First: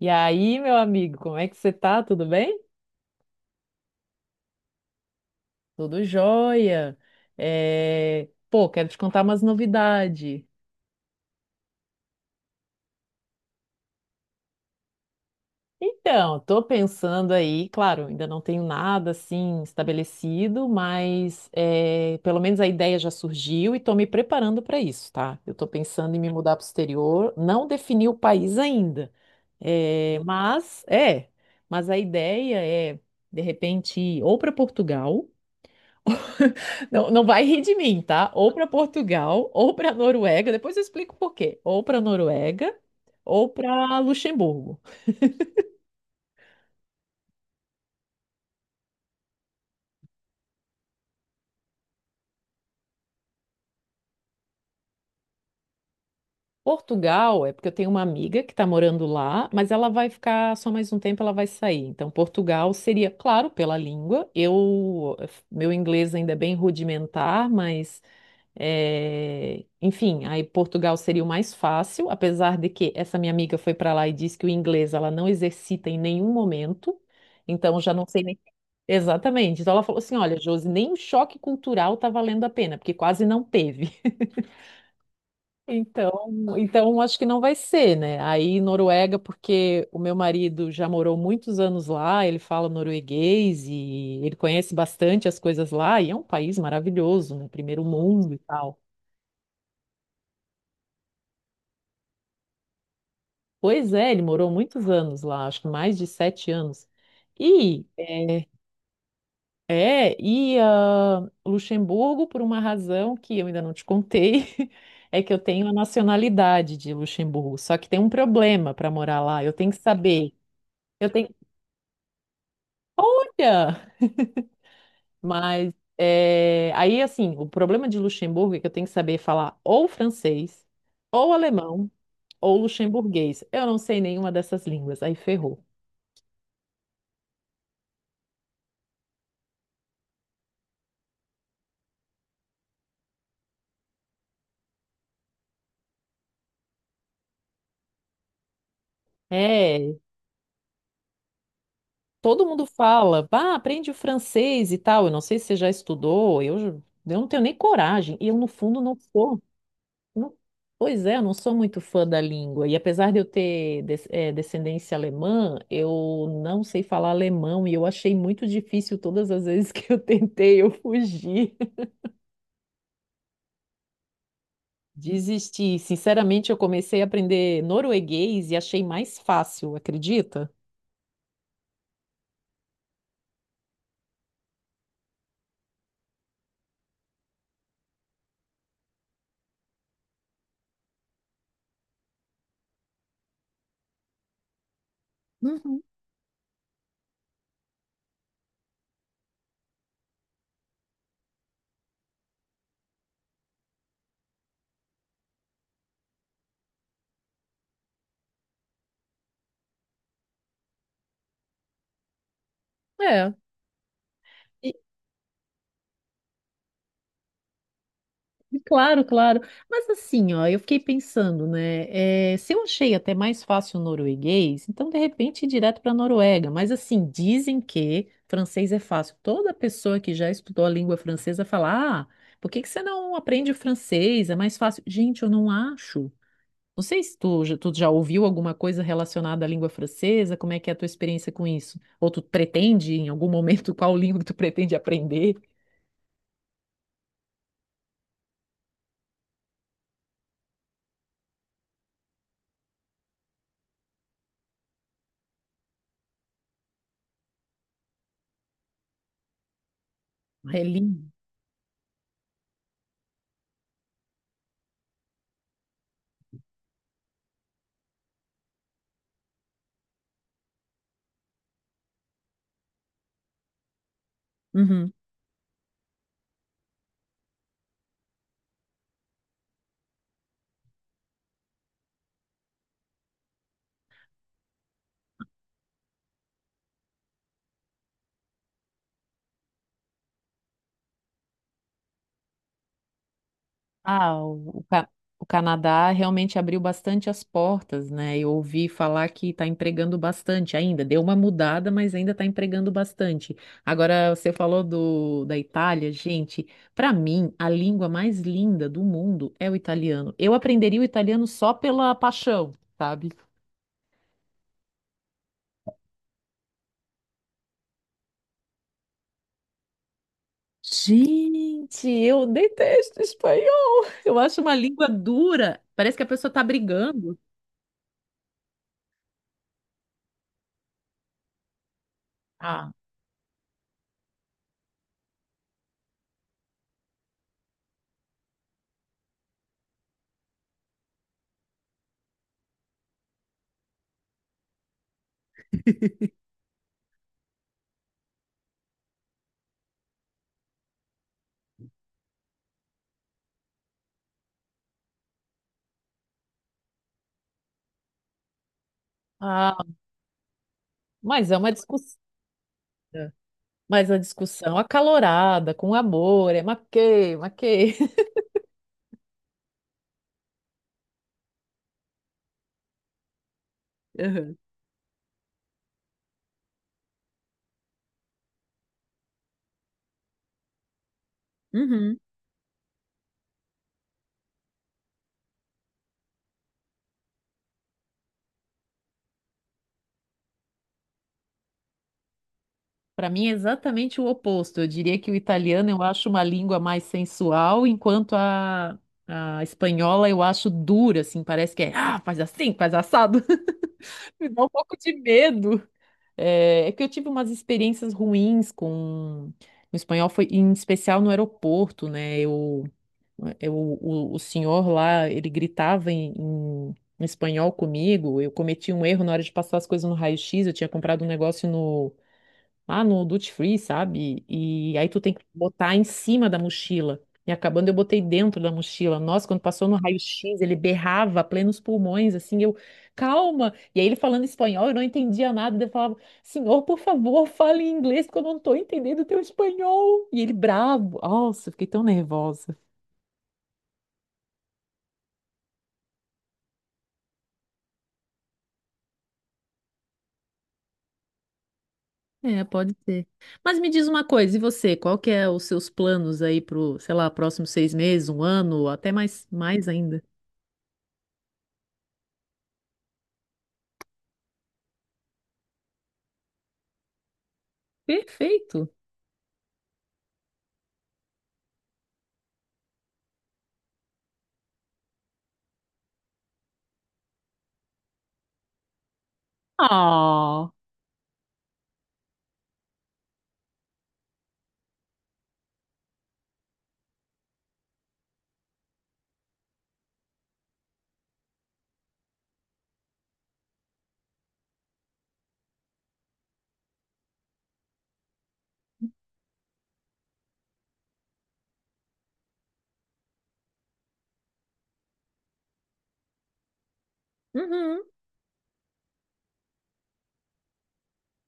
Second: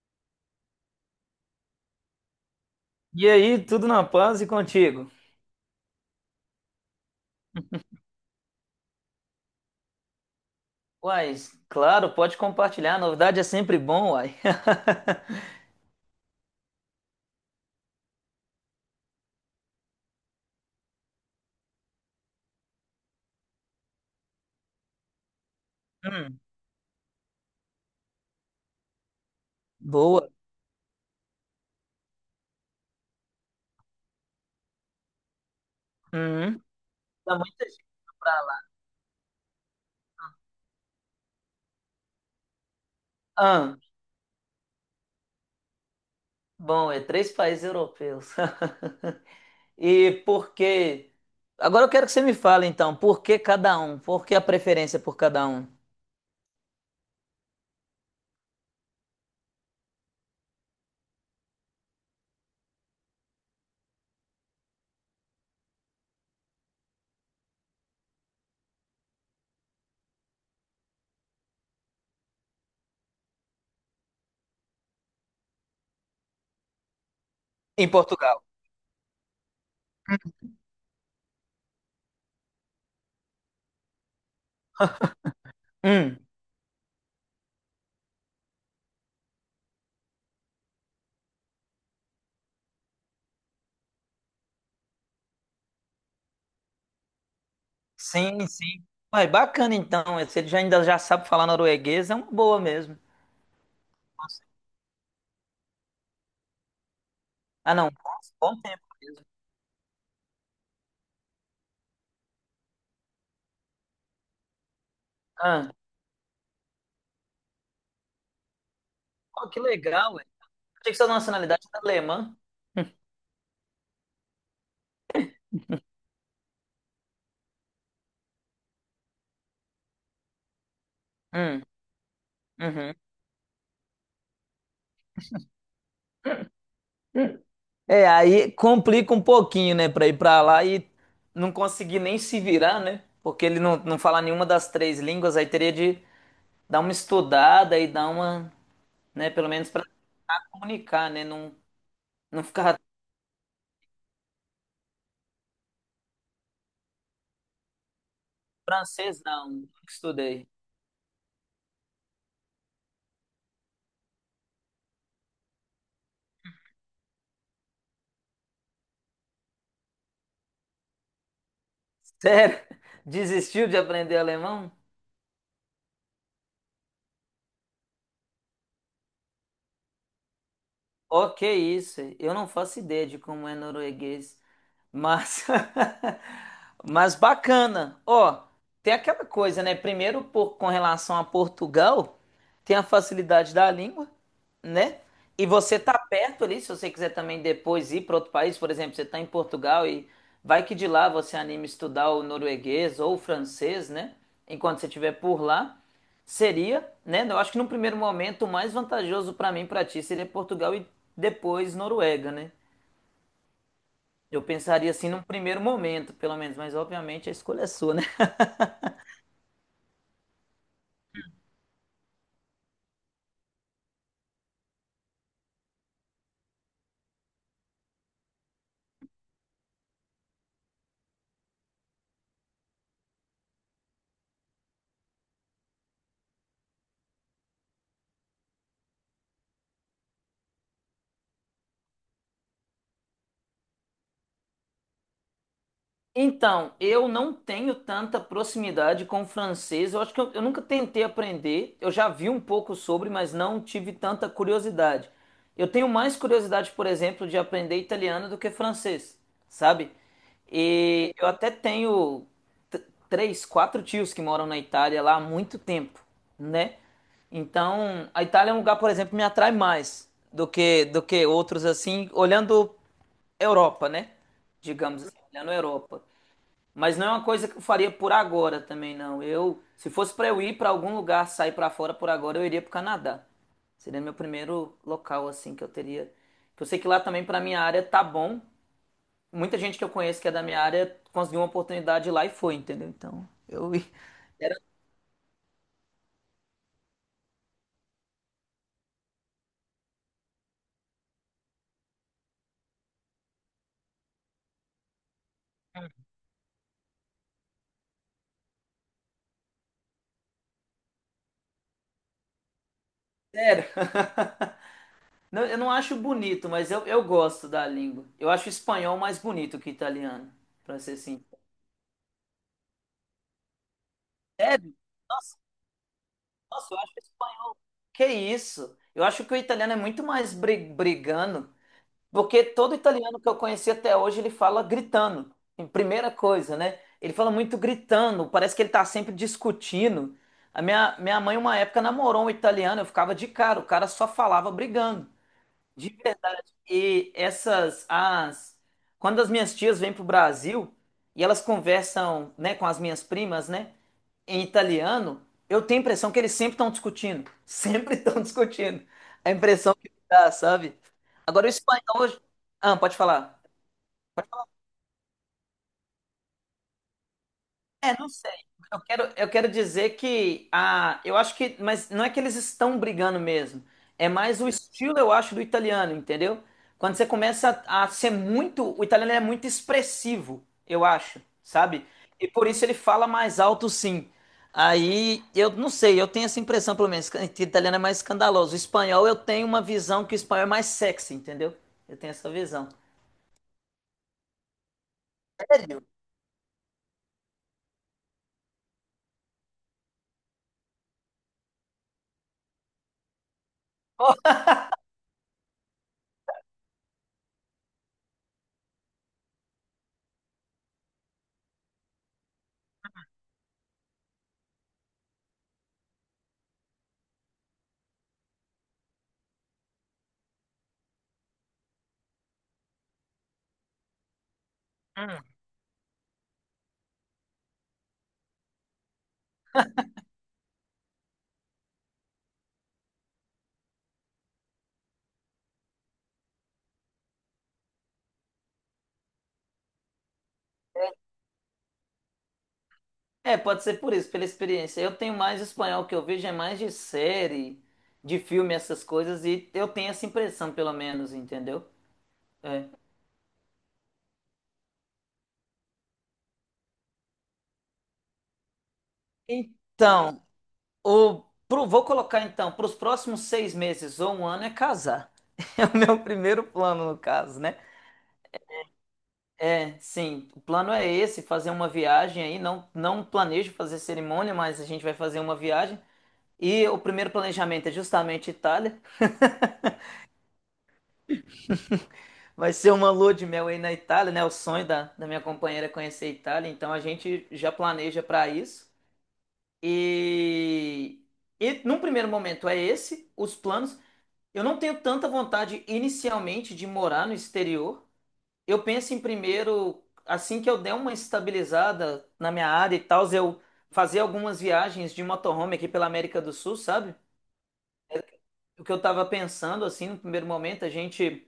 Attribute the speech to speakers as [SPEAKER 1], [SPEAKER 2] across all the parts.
[SPEAKER 1] E aí, meu amigo, como é que você tá? Tudo bem?
[SPEAKER 2] E aí, tudo na paz e contigo?
[SPEAKER 1] Tudo jóia. Pô, quero te contar umas novidades.
[SPEAKER 2] Uai, claro, pode compartilhar. Novidade é sempre bom, uai.
[SPEAKER 1] Então, tô pensando aí, claro, ainda não tenho nada assim estabelecido, mas, pelo menos a ideia já surgiu e tô me preparando para isso, tá? Eu tô pensando em me
[SPEAKER 2] Hum,
[SPEAKER 1] mudar para o exterior, não defini o país ainda, é,
[SPEAKER 2] boa.
[SPEAKER 1] mas é, mas a ideia é de repente ir ou para Portugal.
[SPEAKER 2] Uhum.
[SPEAKER 1] Não, não
[SPEAKER 2] Dá
[SPEAKER 1] vai rir
[SPEAKER 2] muita
[SPEAKER 1] de
[SPEAKER 2] gente
[SPEAKER 1] mim, tá?
[SPEAKER 2] pra
[SPEAKER 1] Ou
[SPEAKER 2] lá.
[SPEAKER 1] para Portugal, ou para Noruega. Depois eu explico por quê. Ou para Noruega, ou
[SPEAKER 2] Ah,
[SPEAKER 1] para Luxemburgo.
[SPEAKER 2] bom, é três países europeus. E por que? Agora eu quero que você me fale então, por que cada um? Por que a preferência por cada um?
[SPEAKER 1] Portugal é porque eu tenho uma amiga que está morando lá, mas ela vai ficar só mais um tempo, ela vai sair. Então, Portugal seria, claro, pela língua. Eu, meu inglês ainda é bem rudimentar, mas enfim, aí Portugal seria o mais fácil, apesar de que essa minha amiga foi para lá e disse que o inglês ela não exercita em nenhum momento, então
[SPEAKER 2] Em
[SPEAKER 1] já não sei nem.
[SPEAKER 2] Portugal.
[SPEAKER 1] Exatamente. Então ela falou assim: olha, Josi, nem o choque cultural tá valendo a pena, porque quase não teve. Então,
[SPEAKER 2] Hum,
[SPEAKER 1] então acho que não vai ser, né? Aí Noruega, porque o meu marido já morou muitos anos lá, ele fala norueguês e ele conhece bastante as coisas lá, e é um país maravilhoso, né? Primeiro mundo e
[SPEAKER 2] sim,
[SPEAKER 1] tal.
[SPEAKER 2] sim. Uai, bacana então. Se ele já ainda já sabe falar norueguês, é uma boa mesmo.
[SPEAKER 1] Pois é, ele morou muitos anos lá, acho que mais de 7 anos.
[SPEAKER 2] Ah,
[SPEAKER 1] E
[SPEAKER 2] não, bom,
[SPEAKER 1] é,
[SPEAKER 2] bom tempo mesmo.
[SPEAKER 1] Luxemburgo, por uma razão que eu ainda não te contei, é que eu tenho a
[SPEAKER 2] Ah,
[SPEAKER 1] nacionalidade de Luxemburgo. Só que tem um problema para morar lá.
[SPEAKER 2] pô,
[SPEAKER 1] Eu
[SPEAKER 2] que
[SPEAKER 1] tenho que
[SPEAKER 2] legal,
[SPEAKER 1] saber.
[SPEAKER 2] achei que sua
[SPEAKER 1] Eu tenho.
[SPEAKER 2] nacionalidade era alemã.
[SPEAKER 1] Olha! Mas assim, o problema de Luxemburgo é que eu tenho que saber falar ou francês, ou
[SPEAKER 2] Hum,
[SPEAKER 1] alemão, ou
[SPEAKER 2] uhum.
[SPEAKER 1] luxemburguês. Eu não sei nenhuma dessas línguas. Aí ferrou.
[SPEAKER 2] É, aí complica um pouquinho, né, pra ir pra lá e não conseguir nem se virar, né? Porque ele não fala nenhuma das três línguas, aí teria de dar uma estudada e dar uma, né, pelo menos pra
[SPEAKER 1] É,
[SPEAKER 2] comunicar, né? Não, não
[SPEAKER 1] todo mundo
[SPEAKER 2] ficar
[SPEAKER 1] fala, pá, aprende o francês e tal. Eu não sei se você já estudou, eu não tenho nem coragem. E eu, no fundo, não
[SPEAKER 2] francês,
[SPEAKER 1] sou.
[SPEAKER 2] não. Nunca
[SPEAKER 1] não-
[SPEAKER 2] estudei.
[SPEAKER 1] Pois é, eu não sou muito fã da língua. E apesar de eu ter descendência alemã, eu não sei falar alemão. E eu achei muito difícil todas as vezes que eu tentei, eu fugi.
[SPEAKER 2] Sério? Desistiu de aprender alemão?
[SPEAKER 1] Desisti. Sinceramente, eu comecei a aprender norueguês e achei mais fácil, acredita?
[SPEAKER 2] Ok, isso? Eu não faço ideia de como é norueguês, mas mas bacana. Ó, tem aquela coisa, né? Primeiro, por, com relação a Portugal, tem a facilidade da língua, né? E você
[SPEAKER 1] Uhum.
[SPEAKER 2] tá perto ali, se você quiser também depois ir para outro país, por exemplo, você tá em Portugal e vai que de lá você anime estudar o norueguês ou o francês, né? Enquanto você estiver por lá. Seria, né? Eu acho que no primeiro momento o mais vantajoso para mim, e para ti, seria Portugal e depois Noruega, né?
[SPEAKER 1] É.
[SPEAKER 2] Eu pensaria assim num primeiro momento, pelo menos, mas obviamente a escolha é sua, né?
[SPEAKER 1] Claro, claro. Mas assim, ó, eu fiquei pensando, né? Se eu achei até mais fácil o norueguês, então de repente ir direto para a Noruega. Mas assim, dizem que francês é fácil. Toda pessoa que já estudou a língua francesa fala: ah, por que que você não aprende o francês? É mais fácil. Gente, eu não acho. Não sei se tu já ouviu alguma coisa relacionada à língua francesa, como é que é a tua experiência com isso? Ou tu pretende, em algum momento, qual língua que tu pretende aprender?
[SPEAKER 2] Então, eu não tenho tanta proximidade com o francês. Eu acho que eu nunca tentei aprender. Eu já vi um pouco sobre, mas não tive tanta curiosidade. Eu tenho mais curiosidade, por exemplo, de aprender italiano do que francês, sabe?
[SPEAKER 1] É lindo.
[SPEAKER 2] E eu até tenho t- três, quatro tios que moram na Itália lá há muito tempo, né? Então, a Itália é um lugar, por exemplo, que me atrai mais do que outros assim, olhando Europa, né? Digamos assim, olhando Europa. Mas não é uma coisa que eu faria por agora também, não. Eu, se fosse para eu ir para algum lugar, sair para fora por agora, eu iria pro Canadá. Seria meu primeiro local assim que eu teria. Que eu sei que lá também para minha área tá bom. Muita gente que eu conheço que é da minha área conseguiu uma oportunidade lá e foi, entendeu? Então, eu ia-
[SPEAKER 1] Ah,
[SPEAKER 2] era
[SPEAKER 1] o, o Ca- o Canadá realmente abriu bastante as portas, né? Eu ouvi falar que está empregando bastante ainda. Deu uma mudada, mas ainda está empregando bastante. Agora, você falou da Itália, gente. Para mim, a língua mais linda do mundo é o italiano. Eu aprenderia o italiano só pela paixão, sabe?
[SPEAKER 2] sério. Não, eu não acho bonito, mas eu gosto da língua. Eu acho espanhol mais bonito que italiano, para ser sincero.
[SPEAKER 1] Gente, eu detesto espanhol. Eu acho uma
[SPEAKER 2] Sério?
[SPEAKER 1] língua
[SPEAKER 2] Nossa,
[SPEAKER 1] dura. Parece que a pessoa está
[SPEAKER 2] nossa, eu acho
[SPEAKER 1] brigando.
[SPEAKER 2] Que isso? Eu acho que o italiano é muito mais brigando, porque
[SPEAKER 1] Ah,
[SPEAKER 2] todo italiano que eu conheci até hoje ele fala gritando, em primeira coisa, né? Ele fala muito gritando, parece que ele tá sempre discutindo. A minha mãe, uma época, namorou um italiano, eu ficava de cara, o cara só falava brigando, de verdade. E essas, as. Quando as minhas tias vêm pro Brasil e elas conversam, né, com as minhas primas, né, em italiano, eu tenho a impressão que eles sempre estão discutindo. Sempre estão discutindo. A
[SPEAKER 1] ah,
[SPEAKER 2] impressão que dá, sabe?
[SPEAKER 1] mas é
[SPEAKER 2] Agora o
[SPEAKER 1] uma discussão.
[SPEAKER 2] espanhol. Ah, pode falar.
[SPEAKER 1] Mas a discussão acalorada, com amor, é maquei, maquei.
[SPEAKER 2] É, não sei. Eu quero dizer que a, eu acho que, mas não é que eles estão brigando mesmo. É
[SPEAKER 1] Aham.
[SPEAKER 2] mais o estilo, eu acho, do italiano, entendeu? Quando você começa a ser muito, o italiano é muito expressivo, eu acho, sabe?
[SPEAKER 1] Uhum.
[SPEAKER 2] E por isso ele fala mais alto, sim. Aí eu não sei, eu tenho essa impressão, pelo menos, que o italiano é mais escandaloso. O espanhol eu tenho uma visão que o espanhol é mais sexy, entendeu? Eu tenho essa visão.
[SPEAKER 1] Para mim é exatamente o oposto. Eu diria que o italiano eu
[SPEAKER 2] Sério?
[SPEAKER 1] acho uma língua mais sensual, enquanto a espanhola eu acho dura, assim, parece que é, ah, faz assim, faz assado. Me dá um pouco de medo. É, é que eu tive umas experiências ruins com o espanhol, foi em especial no aeroporto, né? O senhor lá, ele gritava em espanhol comigo. Eu cometi um erro na hora de passar as coisas no raio-x. Eu tinha comprado um negócio lá no Duty Free, sabe? E aí tu tem que botar em cima da mochila. E acabando, eu botei dentro da mochila. Nossa, quando passou no raio-x, ele berrava a plenos pulmões, assim, eu, calma! E aí ele falando espanhol, eu não entendia nada. Daí eu falava, senhor, por favor, fale em inglês, porque eu não tô entendendo o teu espanhol. E ele bravo. Nossa, eu fiquei tão nervosa.
[SPEAKER 2] É, pode ser por isso, pela experiência. Eu tenho mais espanhol, que eu vejo é mais de série, de filme, essas coisas, e eu tenho essa impressão, pelo menos, entendeu?
[SPEAKER 1] É,
[SPEAKER 2] É.
[SPEAKER 1] pode ser. Mas me diz uma coisa, e você, qual que é os seus planos aí pro, sei lá, próximos 6 meses, um ano, ou até mais, mais ainda?
[SPEAKER 2] Então, o, vou colocar então, para os próximos 6 meses ou um ano é casar. É o meu primeiro plano, no caso, né?
[SPEAKER 1] Perfeito.
[SPEAKER 2] É, sim, o plano é esse, fazer uma viagem aí, não planejo fazer cerimônia, mas a gente vai fazer uma viagem. E o primeiro planejamento é justamente Itália,
[SPEAKER 1] Ah,
[SPEAKER 2] vai ser uma lua de mel aí na Itália, né? O sonho da minha companheira é conhecer a Itália, então a gente já planeja para isso. E, e num primeiro momento é esse, os planos. Eu não tenho tanta vontade inicialmente de morar no exterior. Eu penso em primeiro, assim que eu der uma estabilizada na minha área e tal, eu fazer algumas viagens de motorhome aqui pela América do Sul, sabe?
[SPEAKER 1] uhum,
[SPEAKER 2] O que eu tava pensando, assim, no primeiro momento, a gente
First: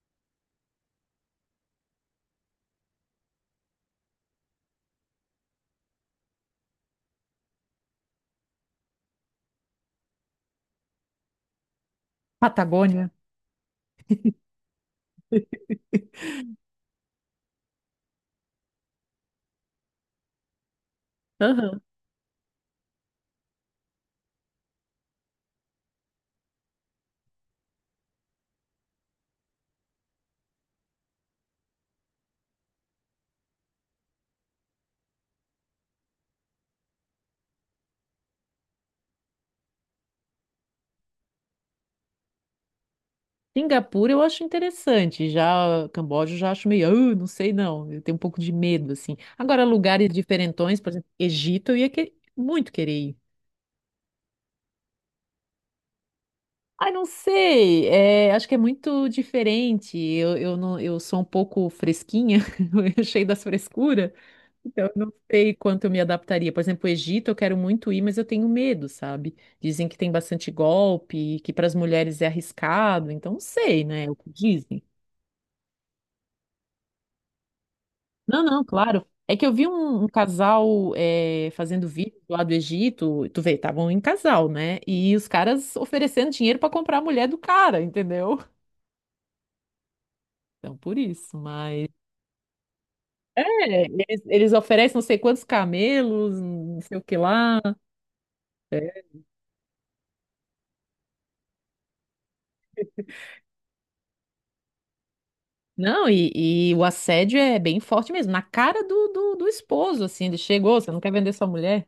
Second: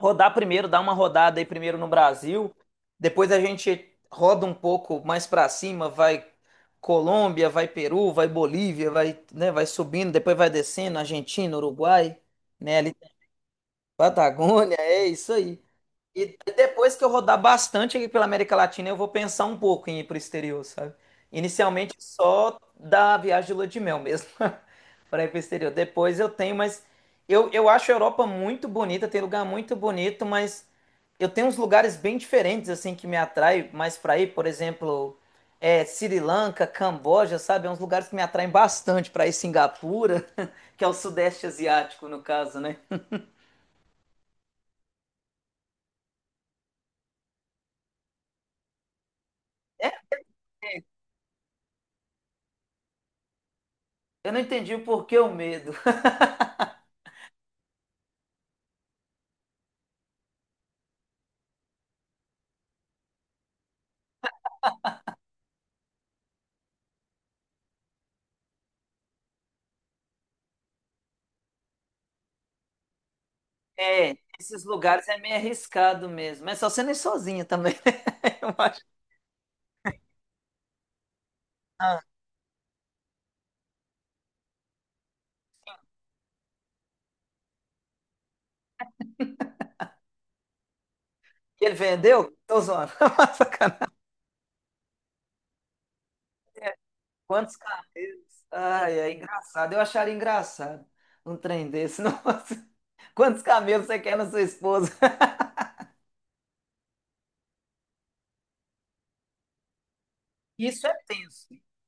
[SPEAKER 2] rodar primeiro, dar uma rodada aí primeiro no Brasil, depois a gente roda um pouco mais pra cima, vai Colômbia, vai Peru, vai Bolívia, vai, né, vai subindo, depois vai descendo, Argentina, Uruguai, né, ali tem Patagônia, é isso aí. E depois que eu rodar bastante aqui pela América Latina, eu vou pensar um pouco em ir para o exterior, sabe?
[SPEAKER 1] aham.
[SPEAKER 2] Inicialmente só da viagem de lua de mel mesmo, para ir para o exterior. Depois eu tenho, mas eu acho a Europa muito bonita, tem lugar muito bonito, mas eu tenho uns lugares bem diferentes, assim, que me atrai mais para ir, por exemplo, é, Sri Lanka, Camboja, sabe? É uns lugares que me atraem bastante para ir Singapura, que é o Sudeste Asiático, no caso, né?
[SPEAKER 1] Singapura eu acho interessante, já Camboja eu já acho meio, "Ah, não sei não, eu tenho um pouco de medo, assim. Agora, lugares diferentões, por exemplo, Egito, muito querer ir.
[SPEAKER 2] Eu não entendi o porquê o medo.
[SPEAKER 1] Ai, não sei, é, acho que é muito diferente, não, eu sou um pouco fresquinha, eu cheio das frescuras. Então, eu não sei quanto eu me adaptaria. Por exemplo, o Egito eu quero muito ir, mas eu tenho medo, sabe? Dizem que tem bastante golpe, que para as mulheres é arriscado, então não sei, né? É o
[SPEAKER 2] É,
[SPEAKER 1] que
[SPEAKER 2] esses
[SPEAKER 1] dizem.
[SPEAKER 2] lugares é meio arriscado mesmo. Mas só sendo ir sozinha também, né?
[SPEAKER 1] Não,
[SPEAKER 2] Eu
[SPEAKER 1] não,
[SPEAKER 2] acho.
[SPEAKER 1] claro. É que eu vi um casal é, fazendo
[SPEAKER 2] Ah,
[SPEAKER 1] vídeo lá do Egito, tu vê, estavam em casal, né? E os caras oferecendo dinheiro para comprar a mulher do cara, entendeu? Então, por isso,
[SPEAKER 2] que ele
[SPEAKER 1] mas.
[SPEAKER 2] vendeu? Tô zoando.
[SPEAKER 1] É,
[SPEAKER 2] Sacanagem.
[SPEAKER 1] eles oferecem não sei quantos camelos, não sei o que
[SPEAKER 2] Quantos
[SPEAKER 1] lá.
[SPEAKER 2] carneiros? Ai, é engraçado. Eu acharia engraçado um trem desse. Nossa. Quantos camelos você quer na sua esposa?
[SPEAKER 1] Não, e o assédio é bem forte mesmo, na cara do esposo, assim, ele chegou,
[SPEAKER 2] Isso
[SPEAKER 1] você
[SPEAKER 2] é
[SPEAKER 1] não quer vender sua
[SPEAKER 2] tenso.
[SPEAKER 1] mulher?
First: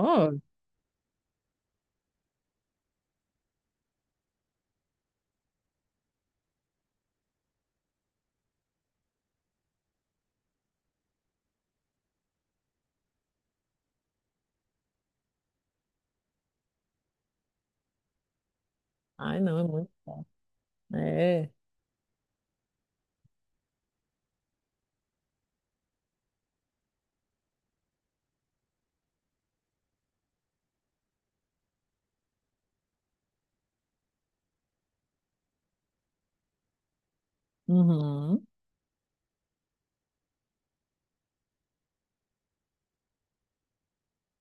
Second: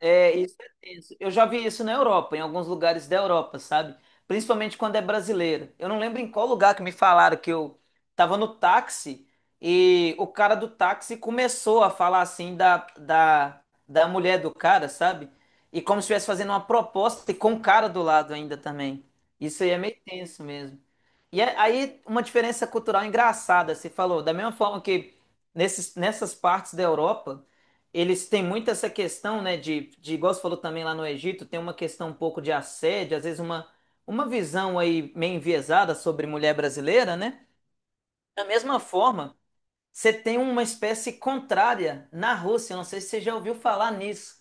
[SPEAKER 2] É, isso é tenso. Eu já vi isso na Europa, em alguns lugares da Europa, sabe? Principalmente quando é brasileira. Eu não lembro em qual lugar que me falaram que eu tava no táxi e o cara do táxi começou a falar assim da mulher do cara, sabe? E como se estivesse fazendo uma proposta e com o cara do lado ainda também.
[SPEAKER 1] não, é
[SPEAKER 2] Isso aí é
[SPEAKER 1] muito.
[SPEAKER 2] meio tenso mesmo.
[SPEAKER 1] É.
[SPEAKER 2] Aí, uma diferença cultural engraçada, você falou, da mesma forma que nessas partes da Europa. Eles têm muito essa questão, né, igual você falou também lá no Egito, tem uma questão um pouco de assédio, às vezes uma visão aí meio enviesada sobre mulher brasileira, né? Da
[SPEAKER 1] Uhum.
[SPEAKER 2] mesma forma, você tem uma espécie contrária na Rússia, eu não sei se você já ouviu falar nisso,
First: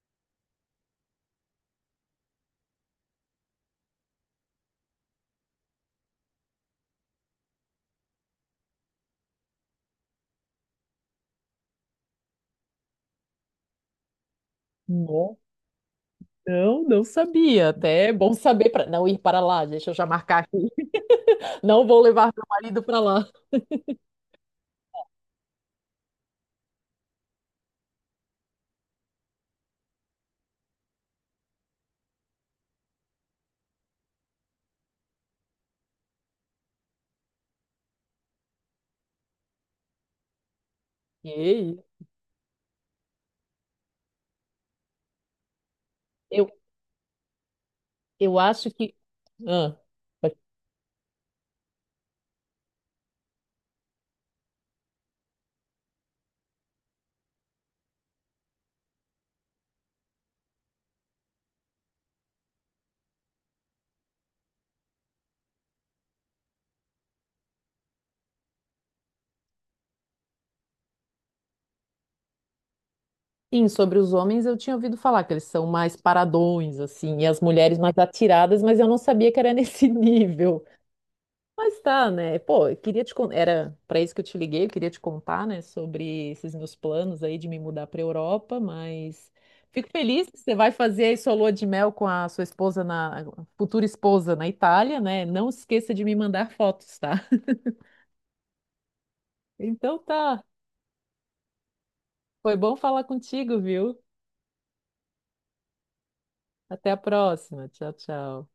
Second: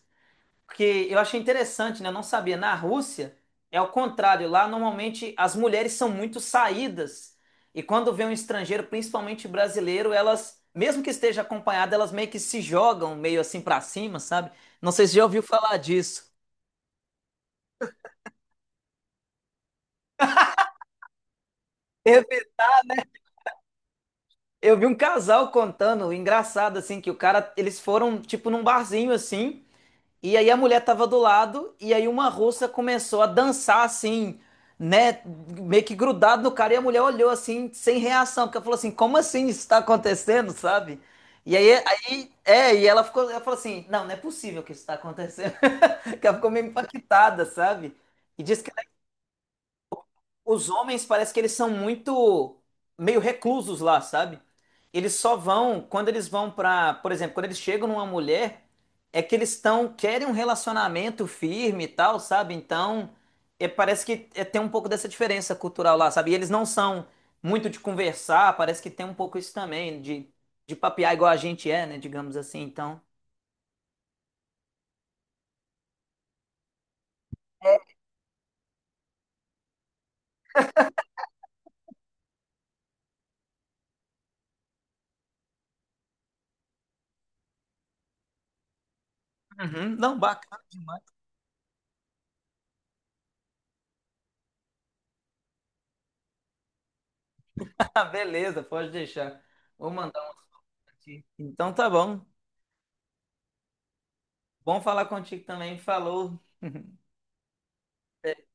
[SPEAKER 2] porque eu achei interessante, né? Eu não sabia. Na Rússia é o contrário. Lá normalmente as mulheres são muito saídas. E quando vê um estrangeiro, principalmente brasileiro, elas, mesmo que esteja acompanhada, elas meio que se jogam meio assim pra cima, sabe? Não sei se já
[SPEAKER 1] Não,
[SPEAKER 2] ouviu falar disso.
[SPEAKER 1] não sabia. Até é bom saber para não ir para lá, deixa eu já marcar aqui. Não vou
[SPEAKER 2] Eu
[SPEAKER 1] levar
[SPEAKER 2] vi,
[SPEAKER 1] meu marido para lá.
[SPEAKER 2] eu vi um casal contando, engraçado assim, que o cara, eles foram tipo num barzinho assim. E aí a mulher tava do lado, e aí uma russa começou a dançar assim, né? Meio que grudado no cara, e a mulher olhou assim, sem reação, porque ela falou assim, como assim isso tá acontecendo, sabe? E aí,
[SPEAKER 1] Ei,
[SPEAKER 2] aí é, e ela ficou, ela falou assim, não, não é possível que isso tá acontecendo. Que ela
[SPEAKER 1] Eu,
[SPEAKER 2] ficou meio impactada, sabe?
[SPEAKER 1] eu
[SPEAKER 2] E disse
[SPEAKER 1] acho
[SPEAKER 2] que
[SPEAKER 1] que. Ah,
[SPEAKER 2] os homens parece que eles são muito meio reclusos lá, sabe? Eles só vão quando eles vão pra, por exemplo, quando eles chegam numa mulher, é que eles estão querem um relacionamento firme e tal, sabe? Então, é, parece que é, tem um pouco dessa diferença cultural lá, sabe? E eles não são muito de conversar, parece que tem um pouco isso também de papear igual a gente é, né, digamos assim. Então,
[SPEAKER 1] sim, sobre os homens eu tinha ouvido falar que eles são mais paradões, assim, e as mulheres mais atiradas, mas eu não sabia que era nesse nível. Mas tá, né? Pô, eu queria te con- era para isso que eu te liguei, eu queria te contar, né, sobre esses meus planos aí de me mudar para Europa, mas fico
[SPEAKER 2] uhum, não,
[SPEAKER 1] feliz que você
[SPEAKER 2] bacana
[SPEAKER 1] vai
[SPEAKER 2] demais.
[SPEAKER 1] fazer aí sua lua de mel com a sua esposa na futura esposa na Itália, né? Não esqueça de me mandar fotos, tá?
[SPEAKER 2] Ah, beleza, pode deixar. Vou
[SPEAKER 1] Então
[SPEAKER 2] mandar um
[SPEAKER 1] tá.
[SPEAKER 2] aqui. Então tá bom.
[SPEAKER 1] Foi bom falar contigo, viu?
[SPEAKER 2] Bom falar contigo também, falou.
[SPEAKER 1] Até a próxima. Tchau, tchau.